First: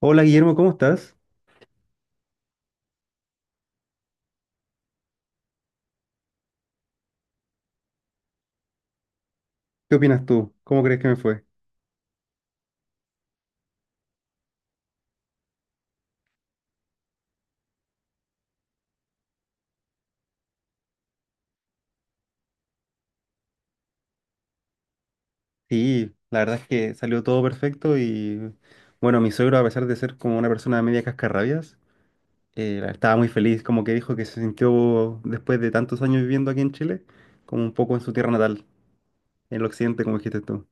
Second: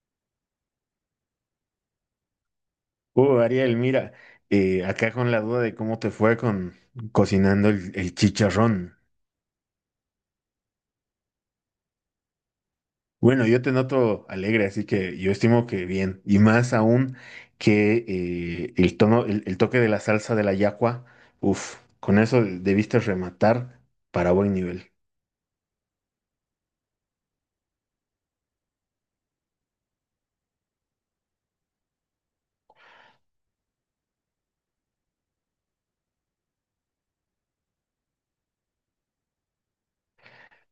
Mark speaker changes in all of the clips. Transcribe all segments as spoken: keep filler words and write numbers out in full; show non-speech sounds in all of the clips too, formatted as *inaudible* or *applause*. Speaker 1: Hola, Guillermo, ¿cómo estás?
Speaker 2: Uh, Ariel, mira, eh, acá con la duda de cómo te fue con cocinando el, el chicharrón.
Speaker 1: ¿Qué opinas tú? ¿Cómo crees que me fue?
Speaker 2: Bueno, yo te noto alegre, así que yo estimo que bien. Y más aún que eh, el tono, el, el toque de la salsa de la yacua, uff, con eso debiste rematar para buen nivel.
Speaker 1: Sí, la verdad es que salió todo perfecto y bueno, mi suegro, a pesar de ser como una persona media cascarrabias, eh, estaba muy feliz, como que dijo que se sintió después de tantos años viviendo aquí en Chile, como un poco en su tierra natal, en el occidente, como dijiste tú.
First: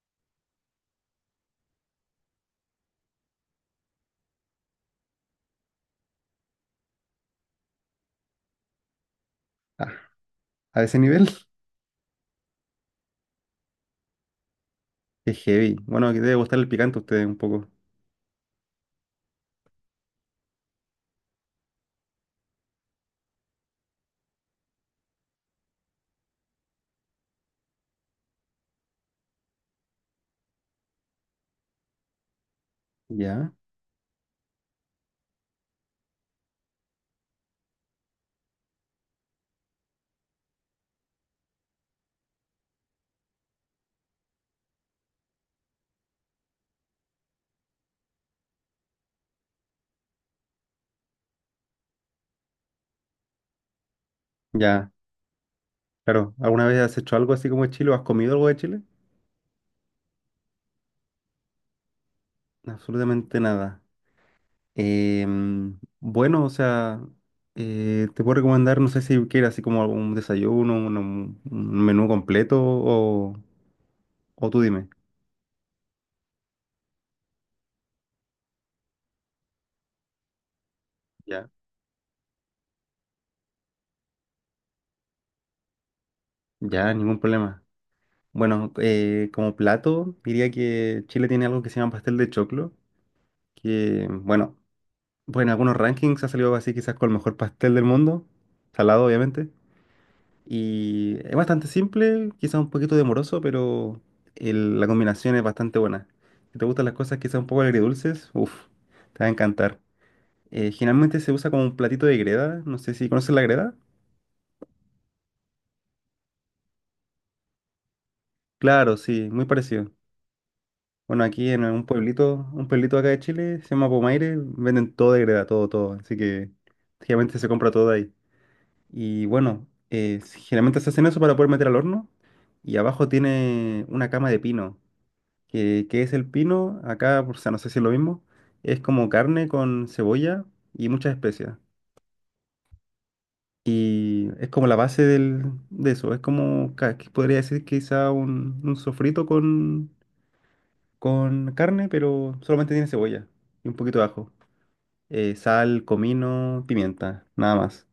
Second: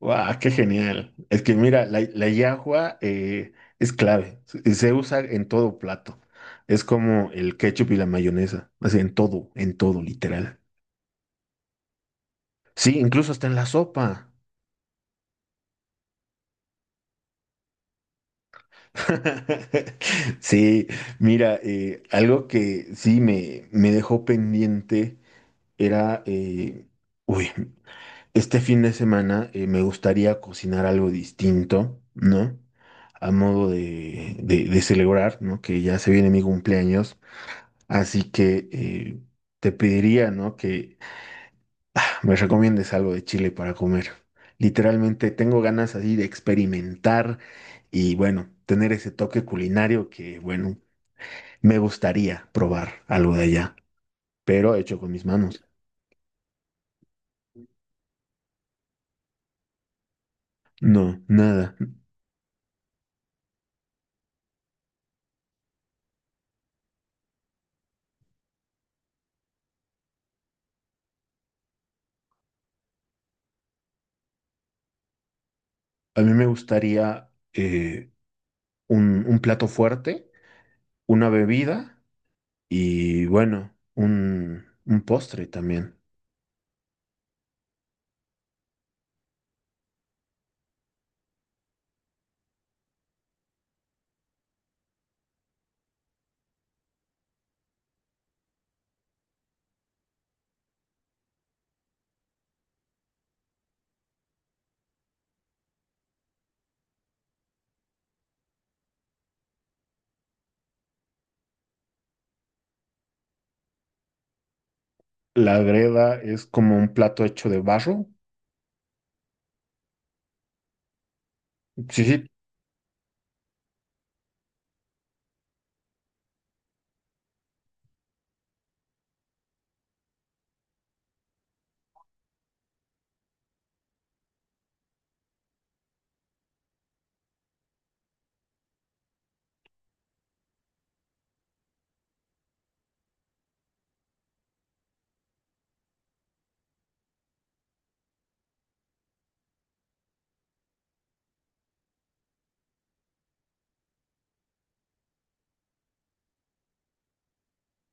Speaker 2: ¡Guau! ¡Qué genial! Es que mira, la, la yacua eh, es clave. Se se usa en todo plato. Es como el ketchup y la mayonesa. Así en todo, en
Speaker 1: Ah,
Speaker 2: todo, literal.
Speaker 1: a ese nivel,
Speaker 2: Sí, incluso está en la sopa.
Speaker 1: *laughs* es heavy. Bueno, que debe gustar el picante a ustedes un poco.
Speaker 2: *laughs* Sí, mira, eh, algo que sí me, me dejó pendiente era, eh, uy, este fin de semana eh, me gustaría cocinar algo distinto, ¿no? A
Speaker 1: Ya,
Speaker 2: modo de, de- de celebrar, ¿no? Que ya se viene mi cumpleaños, así que eh, te pediría, ¿no? Me recomiendes algo de Chile para comer. Literalmente tengo ganas así de experimentar y bueno, tener ese toque culinario que bueno, me gustaría probar algo de allá, pero
Speaker 1: ya,
Speaker 2: hecho con mis manos.
Speaker 1: claro. ¿Alguna vez has hecho algo así como de Chile o has comido algo de Chile?
Speaker 2: No, nada.
Speaker 1: Absolutamente nada. Em, bueno, o sea, eh, te puedo recomendar, no sé si quieres así como un desayuno, un, un- un menú completo o, o tú dime.
Speaker 2: A mí me gustaría eh, un, un plato fuerte, una
Speaker 1: Ya.
Speaker 2: bebida y bueno, un, un postre también.
Speaker 1: Ya, ningún problema. Bueno, eh, como plato, diría que Chile tiene algo que se llama pastel de choclo, que, bueno, pues en algunos rankings ha salido así quizás con el mejor pastel del mundo, salado obviamente. Y es bastante simple, quizás un poquito demoroso, pero el- la combinación es bastante buena. Si te gustan las cosas quizás un poco agridulces, uff, te va a encantar. Eh, generalmente se usa como un platito de greda, no sé si conoces la greda.
Speaker 2: La greda es como un plato hecho de barro.
Speaker 1: Claro, sí, muy parecido. Bueno, aquí en un
Speaker 2: Sí, sí.
Speaker 1: pueblito, un pueblito acá de Chile, se llama Pomaire, venden todo de greda, todo, todo. Así que generalmente se compra todo de ahí. Y bueno, eh, generalmente se hacen eso para poder meter al horno. Y abajo tiene una cama de pino. que, que es el pino, acá, o sea, no sé si es lo mismo, es como carne con cebolla y muchas especias. Y es como la base del, de eso, es como, ca- que podría decir quizá un, un sofrito con, con carne, pero solamente tiene cebolla y un poquito de ajo, eh, sal, comino, pimienta, nada más.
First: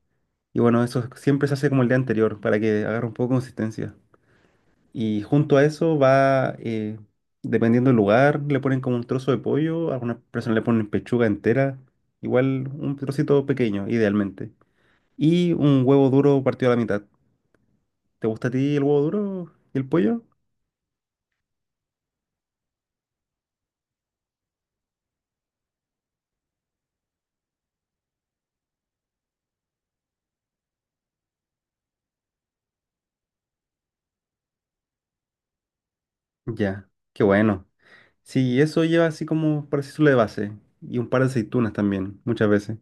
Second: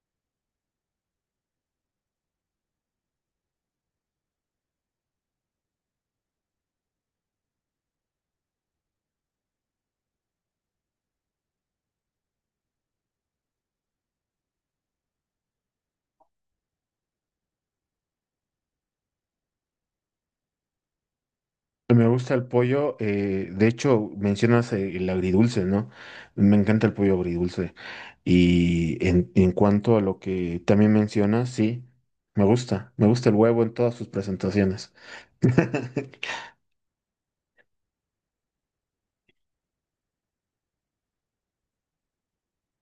Speaker 1: Y bueno, eso siempre se hace como el día anterior para que agarre un poco de consistencia. Y junto a eso va, eh, dependiendo del lugar, le ponen como un trozo de pollo, algunas personas le ponen pechuga entera, igual un trocito pequeño, idealmente. Y un huevo duro partido a la mitad. ¿Te gusta a ti el huevo duro y el pollo?
Speaker 2: Me gusta el pollo, eh, de hecho mencionas eh, el agridulce, ¿no? Me encanta el pollo agridulce. Y en, en cuanto a lo que también mencionas, sí, me gusta, me gusta el huevo en todas sus presentaciones. *laughs*
Speaker 1: Ya, qué bueno. Sí, eso lleva así como para decirlo de base. Y un par de aceitunas también, muchas veces.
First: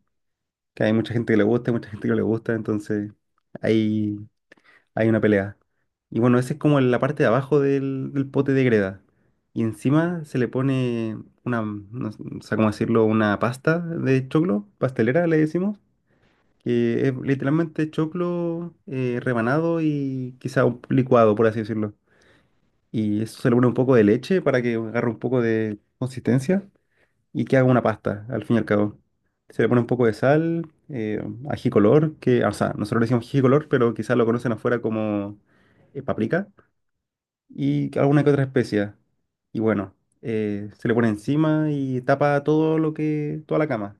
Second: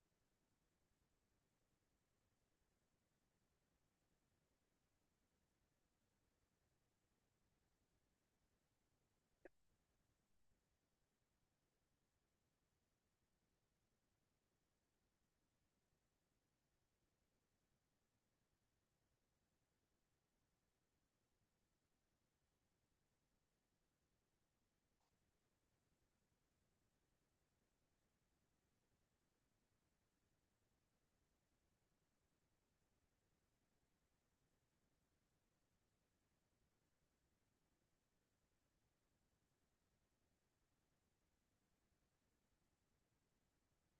Speaker 1: Que hay mucha gente que le gusta y mucha gente que no le gusta, entonces ahí hay una pelea. Y bueno, esa es como la parte de abajo del, del pote de greda. Y encima se le pone una, no s- no sé cómo decirlo, una pasta de choclo, pastelera le decimos, que es literalmente choclo eh, rebanado y quizá un licuado, por así decirlo. Y eso se le pone un poco de leche para que agarre un poco de consistencia y que haga una pasta, al fin y al cabo. Se le pone un poco de sal, eh, ají color, que, o sea, nosotros le decimos ají color, pero quizás lo conocen afuera como eh, paprika, y alguna que otra especia. Y bueno, eh, se le pone encima y tapa todo lo que, toda la cama.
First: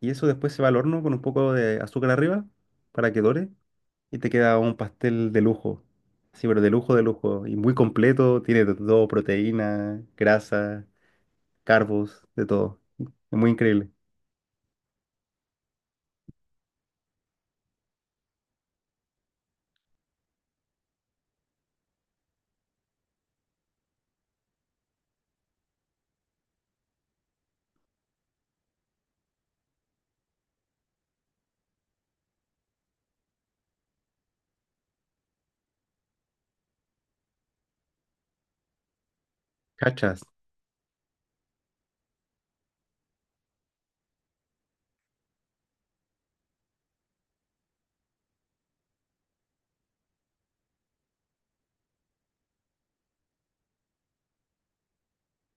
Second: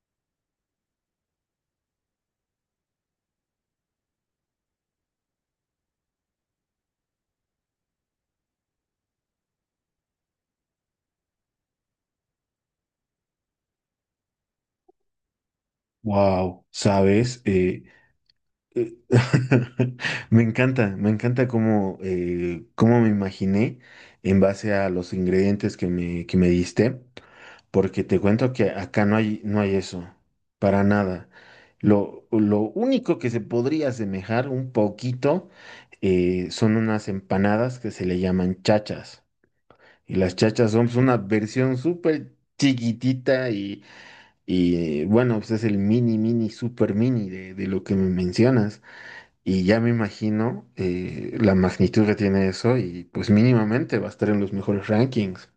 Speaker 1: Y eso después se va al horno con un poco de azúcar arriba para que dore y te queda un pastel de lujo. Sí, pero de lujo, de lujo. Y muy completo, tiene de todo, proteína, grasa, carbos, de todo. Es muy increíble.
Speaker 2: Wow, ¿sabes? Eh, eh, *laughs* me encanta, me encanta cómo, eh, cómo me imaginé en base a los ingredientes que me, que me diste. Porque te cuento que acá no hay, no hay eso, para nada. Lo, lo único que se podría asemejar un poquito eh, son unas empanadas que se le llaman chachas. Y
Speaker 1: Cachas.
Speaker 2: las chachas son pues, una versión súper chiquitita y, y bueno, pues es el mini, mini, super mini de, de lo que me mencionas. Y ya me imagino eh, la magnitud que tiene eso y pues mínimamente va a estar en los mejores rankings.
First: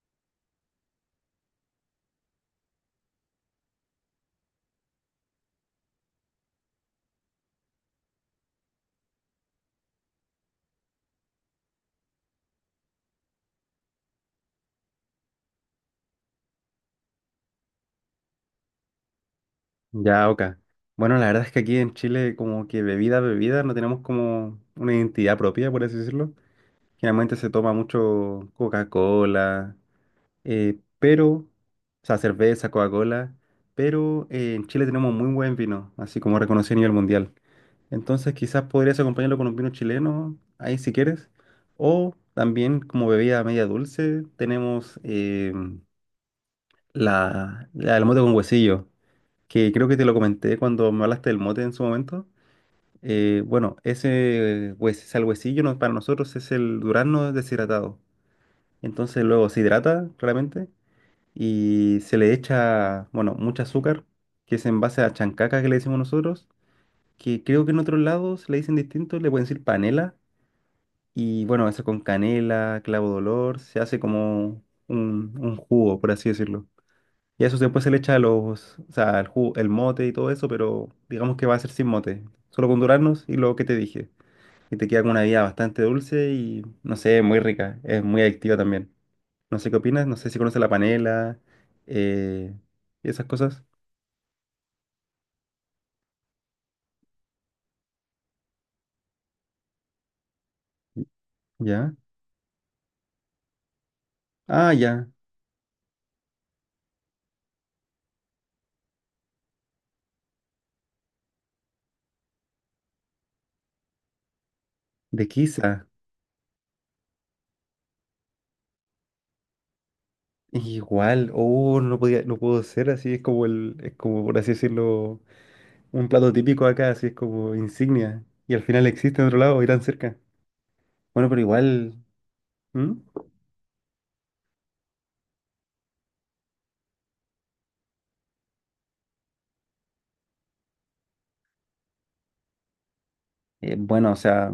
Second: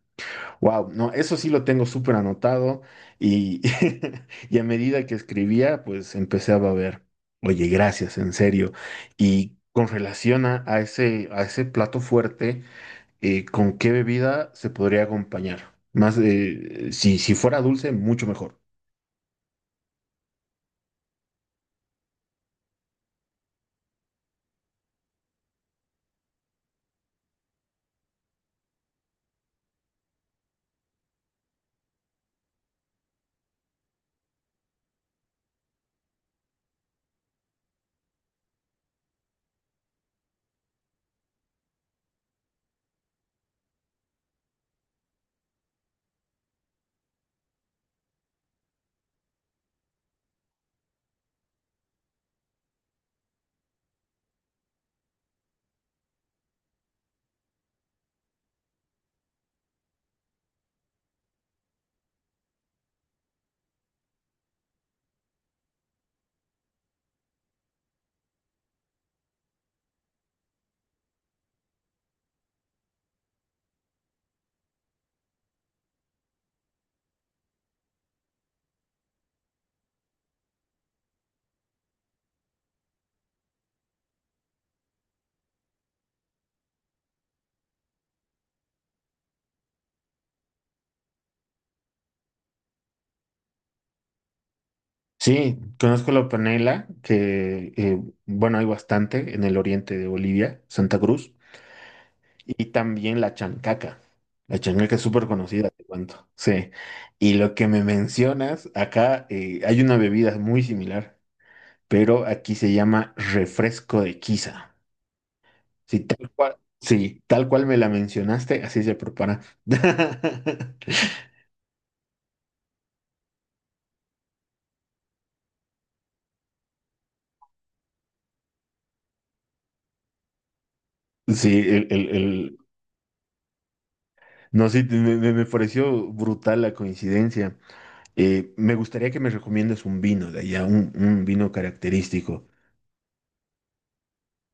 Speaker 2: Wow, no, eso sí lo tengo súper anotado y, *laughs* y a medida que escribía, pues empecé a ver, oye, gracias, en serio. Y con relación a, a ese, a ese plato fuerte, eh, ¿con qué bebida se podría acompañar? Más, eh, si, si fuera dulce, mucho mejor.
Speaker 1: Ya, oka. Bueno, la verdad es que aquí en Chile como que bebida, bebida, no tenemos como una identidad propia, por así decirlo. Generalmente se toma mucho Coca-Cola, eh, pero, o sea, cerveza, Coca-Cola, pero eh, en Chile tenemos muy buen vino, así como reconocido a nivel mundial. Entonces quizás podrías acompañarlo con un vino chileno, ahí si quieres. O también como bebida media dulce tenemos eh, la, la, el mote con huesillo. Que creo que te lo comenté cuando me hablaste del mote en su momento. Eh, bueno, ese pues, salhuecillo no- para nosotros es el durazno deshidratado. Entonces luego se hidrata claramente y se le echa, bueno, mucho azúcar, que es en base a chancaca que le decimos nosotros, que creo que en otros lados le dicen distinto, le pueden decir panela. Y bueno, eso con canela, clavo de olor, se hace como un, un jugo, por así decirlo. Y a eso después se le echa los, o sea, el ju- el mote y todo eso, pero digamos que va a ser sin mote, solo con duraznos y lo que te dije. Y te queda con una bebida bastante dulce y, no sé, muy rica, es muy adictiva también. No sé qué opinas, no sé si conoces la panela, eh, y esas cosas.
Speaker 2: Sí, conozco la panela, que, eh, bueno, hay bastante en el oriente de Bolivia, Santa Cruz.
Speaker 1: ¿Ya?
Speaker 2: Y también la chancaca. La
Speaker 1: Ah,
Speaker 2: chancaca es
Speaker 1: ya,
Speaker 2: súper conocida, te cuento. Sí. Y lo que me mencionas, acá eh, hay una bebida muy similar, pero aquí se llama refresco de quiza.
Speaker 1: de quizá.
Speaker 2: Sí, tal cual. Sí, tal cual me la mencionaste, así se prepara. *laughs*
Speaker 1: Igual, oh, no podía, no puedo ser así, es como el, es como por así decirlo, un plato típico acá, así es como insignia. Y al final existe en otro lado y tan cerca. Bueno, pero
Speaker 2: Sí, el,
Speaker 1: igual.
Speaker 2: el- el-
Speaker 1: ¿Mm?
Speaker 2: no, sí, me, me- me pareció brutal la coincidencia. Eh, me gustaría que me recomiendes un vino de allá, un, un vino característico.
Speaker 1: Eh, bueno, o sea,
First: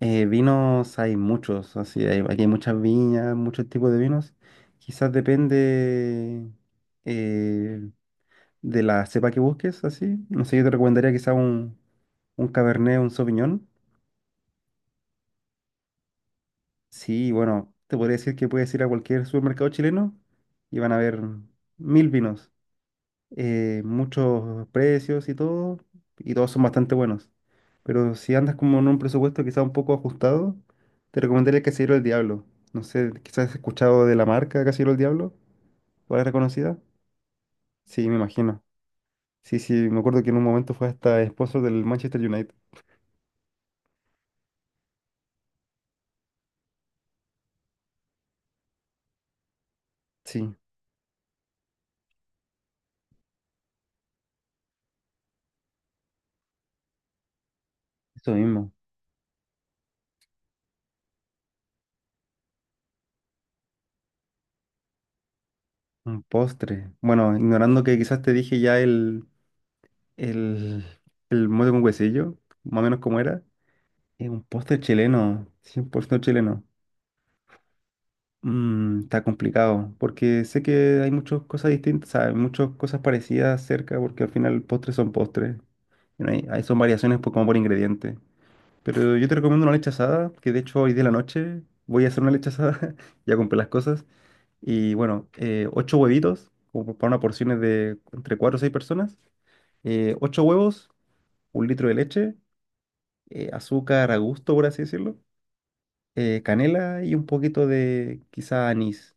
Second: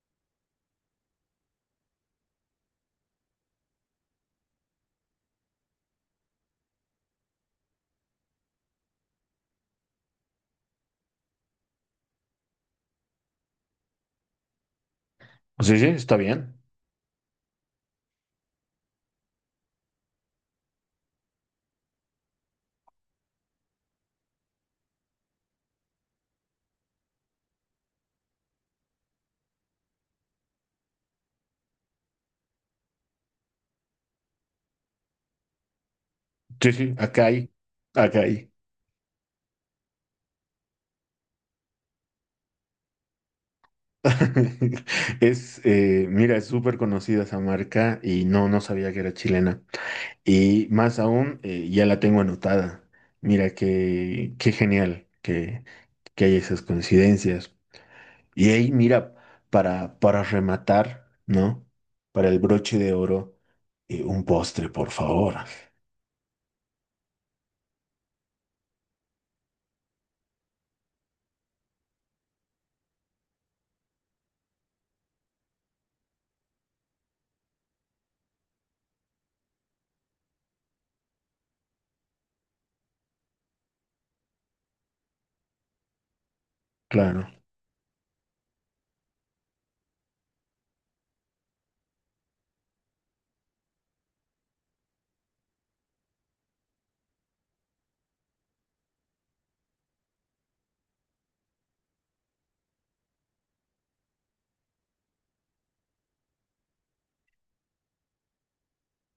Speaker 1: eh, vinos hay muchos, así hay, aquí hay muchas viñas, muchos tipos de vinos. Quizás depende eh, de la cepa que busques, así. No sé, yo te recomendaría quizás un, un Cabernet, un Sauvignon.
Speaker 2: Sí, sí, está bien.
Speaker 1: Sí, bueno, te podría decir que puedes ir a cualquier supermercado chileno y van a ver mil vinos. Eh, muchos precios y todo, y todos son bastante buenos. Pero si andas como en un presupuesto quizá un poco ajustado, te recomendaría el Casillero del Diablo. No sé, quizás has escuchado de la marca Casillero del Diablo, ¿cuál es
Speaker 2: Sí,
Speaker 1: reconocida?
Speaker 2: sí, acá hay,
Speaker 1: Sí, me
Speaker 2: acá hay.
Speaker 1: imagino. Sí, sí, me acuerdo que en un momento fue hasta esposo del Manchester United.
Speaker 2: *laughs* Es, eh, mira, es súper conocida esa marca y no, no sabía que era chilena.
Speaker 1: Sí,
Speaker 2: Y más aún, eh, ya la tengo anotada. Mira, qué, qué genial que, que hay esas coincidencias.
Speaker 1: eso
Speaker 2: Y ahí,
Speaker 1: mismo,
Speaker 2: mira, para, para rematar, ¿no? Para el broche de oro, eh, un postre, por favor.
Speaker 1: un postre. Bueno, ignorando que quizás te dije ya el, el, el mote con huesillo, más o menos como era, es un postre chileno, cien por ciento chileno. Mm, está complicado, porque sé que hay muchas cosas distintas, o sea, hay muchas cosas parecidas cerca, porque al final postres son postres. Y no hay- hay- son variaciones
Speaker 2: Claro.
Speaker 1: por, como por ingrediente. Pero yo te recomiendo una leche asada, que de hecho hoy de la noche voy a hacer una leche asada, *laughs* ya compré las cosas. Y bueno, eh, ocho huevitos, como para una porción de entre cuatro o seis personas. Eh, ocho huevos, un litro de leche, eh, azúcar a gusto, por así decirlo. Eh, canela y un poquito de quizá anís.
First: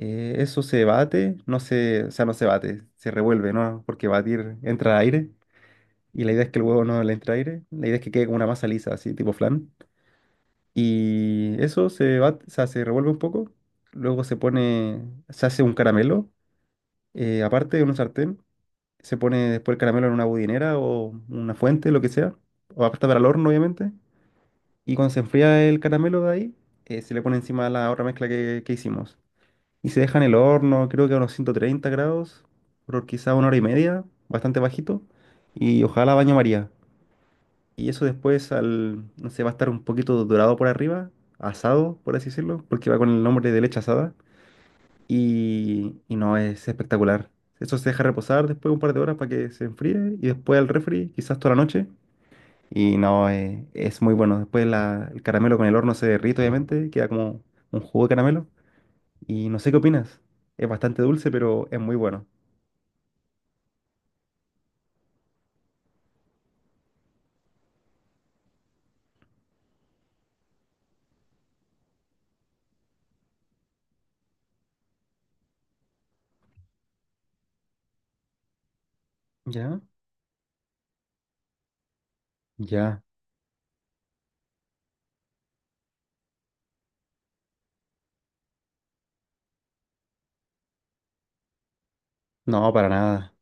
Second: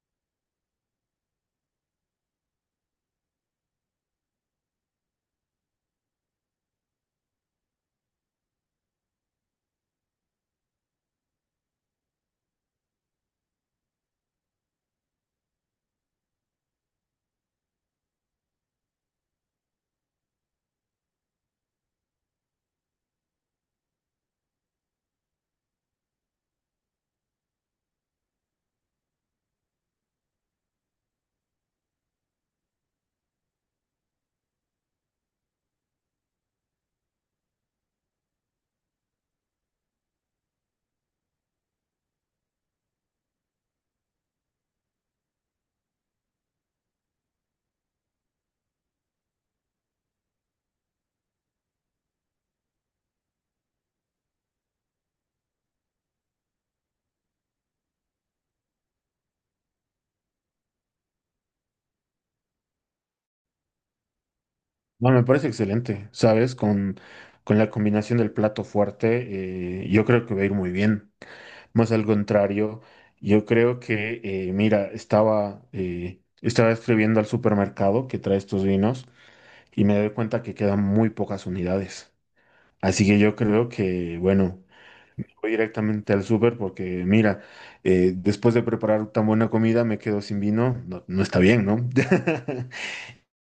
Speaker 1: Eh, eso se bate, no se, o sea, no se bate, se revuelve, ¿no? Porque batir entra aire y la idea es que el huevo no le entre aire, la idea es que quede como una masa lisa, así, tipo flan. Y eso se bate, o sea, se revuelve un poco, luego se pone, se hace un caramelo, eh, aparte de un sartén, se pone después el caramelo en una budinera o una fuente, lo que sea, o aparte para el horno, obviamente. Y cuando se enfría el caramelo de ahí, eh, se le pone encima la otra mezcla que que hicimos. Y se deja en el horno, creo que a unos ciento treinta grados, por quizá una hora y media, bastante bajito. Y ojalá baño María. Y eso después al, no sé, va a estar un poquito dorado por arriba, asado, por así decirlo, porque va con el nombre de leche asada. Y, y no, es espectacular. Eso se deja reposar después un par de horas para que se enfríe y después al refri, quizás toda la noche. Y no, eh, es muy bueno. Después la- el caramelo con el horno se derrite, obviamente, queda como un jugo de caramelo. Y no sé qué opinas. Es bastante dulce, pero es muy bueno.
Speaker 2: No, me parece excelente, ¿sabes? Con, con la combinación del plato fuerte, eh, yo creo que va a ir muy bien. Más al contrario, yo creo que, eh, mira, estaba, eh, estaba escribiendo al supermercado que trae estos vinos
Speaker 1: ¿Ya?
Speaker 2: y me doy cuenta que quedan muy pocas unidades.
Speaker 1: Ya.
Speaker 2: Así que yo creo que, bueno, voy directamente al súper porque, mira, eh, después de preparar tan buena comida me quedo sin vino, no, no está bien, ¿no?
Speaker 1: No, para
Speaker 2: *laughs*
Speaker 1: nada.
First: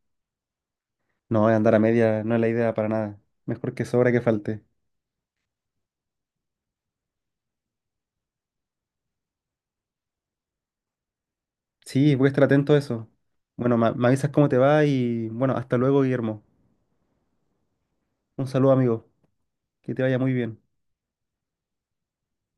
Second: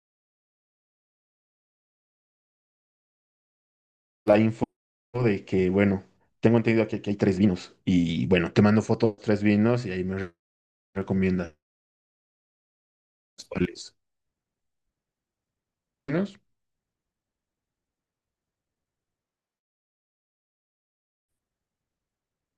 Speaker 1: No, andar a media no es la idea para nada. Mejor que sobra que
Speaker 2: La
Speaker 1: falte.
Speaker 2: info de que, bueno, tengo entendido que aquí hay tres vinos y bueno, te mando fotos de tres vinos y ahí me re- recomiendas
Speaker 1: Sí, voy a estar atento a eso. Bueno, ma-
Speaker 2: cuáles.
Speaker 1: me avisas cómo te va y bueno, hasta luego, Guillermo. Un saludo, amigo. Que te vaya muy bien.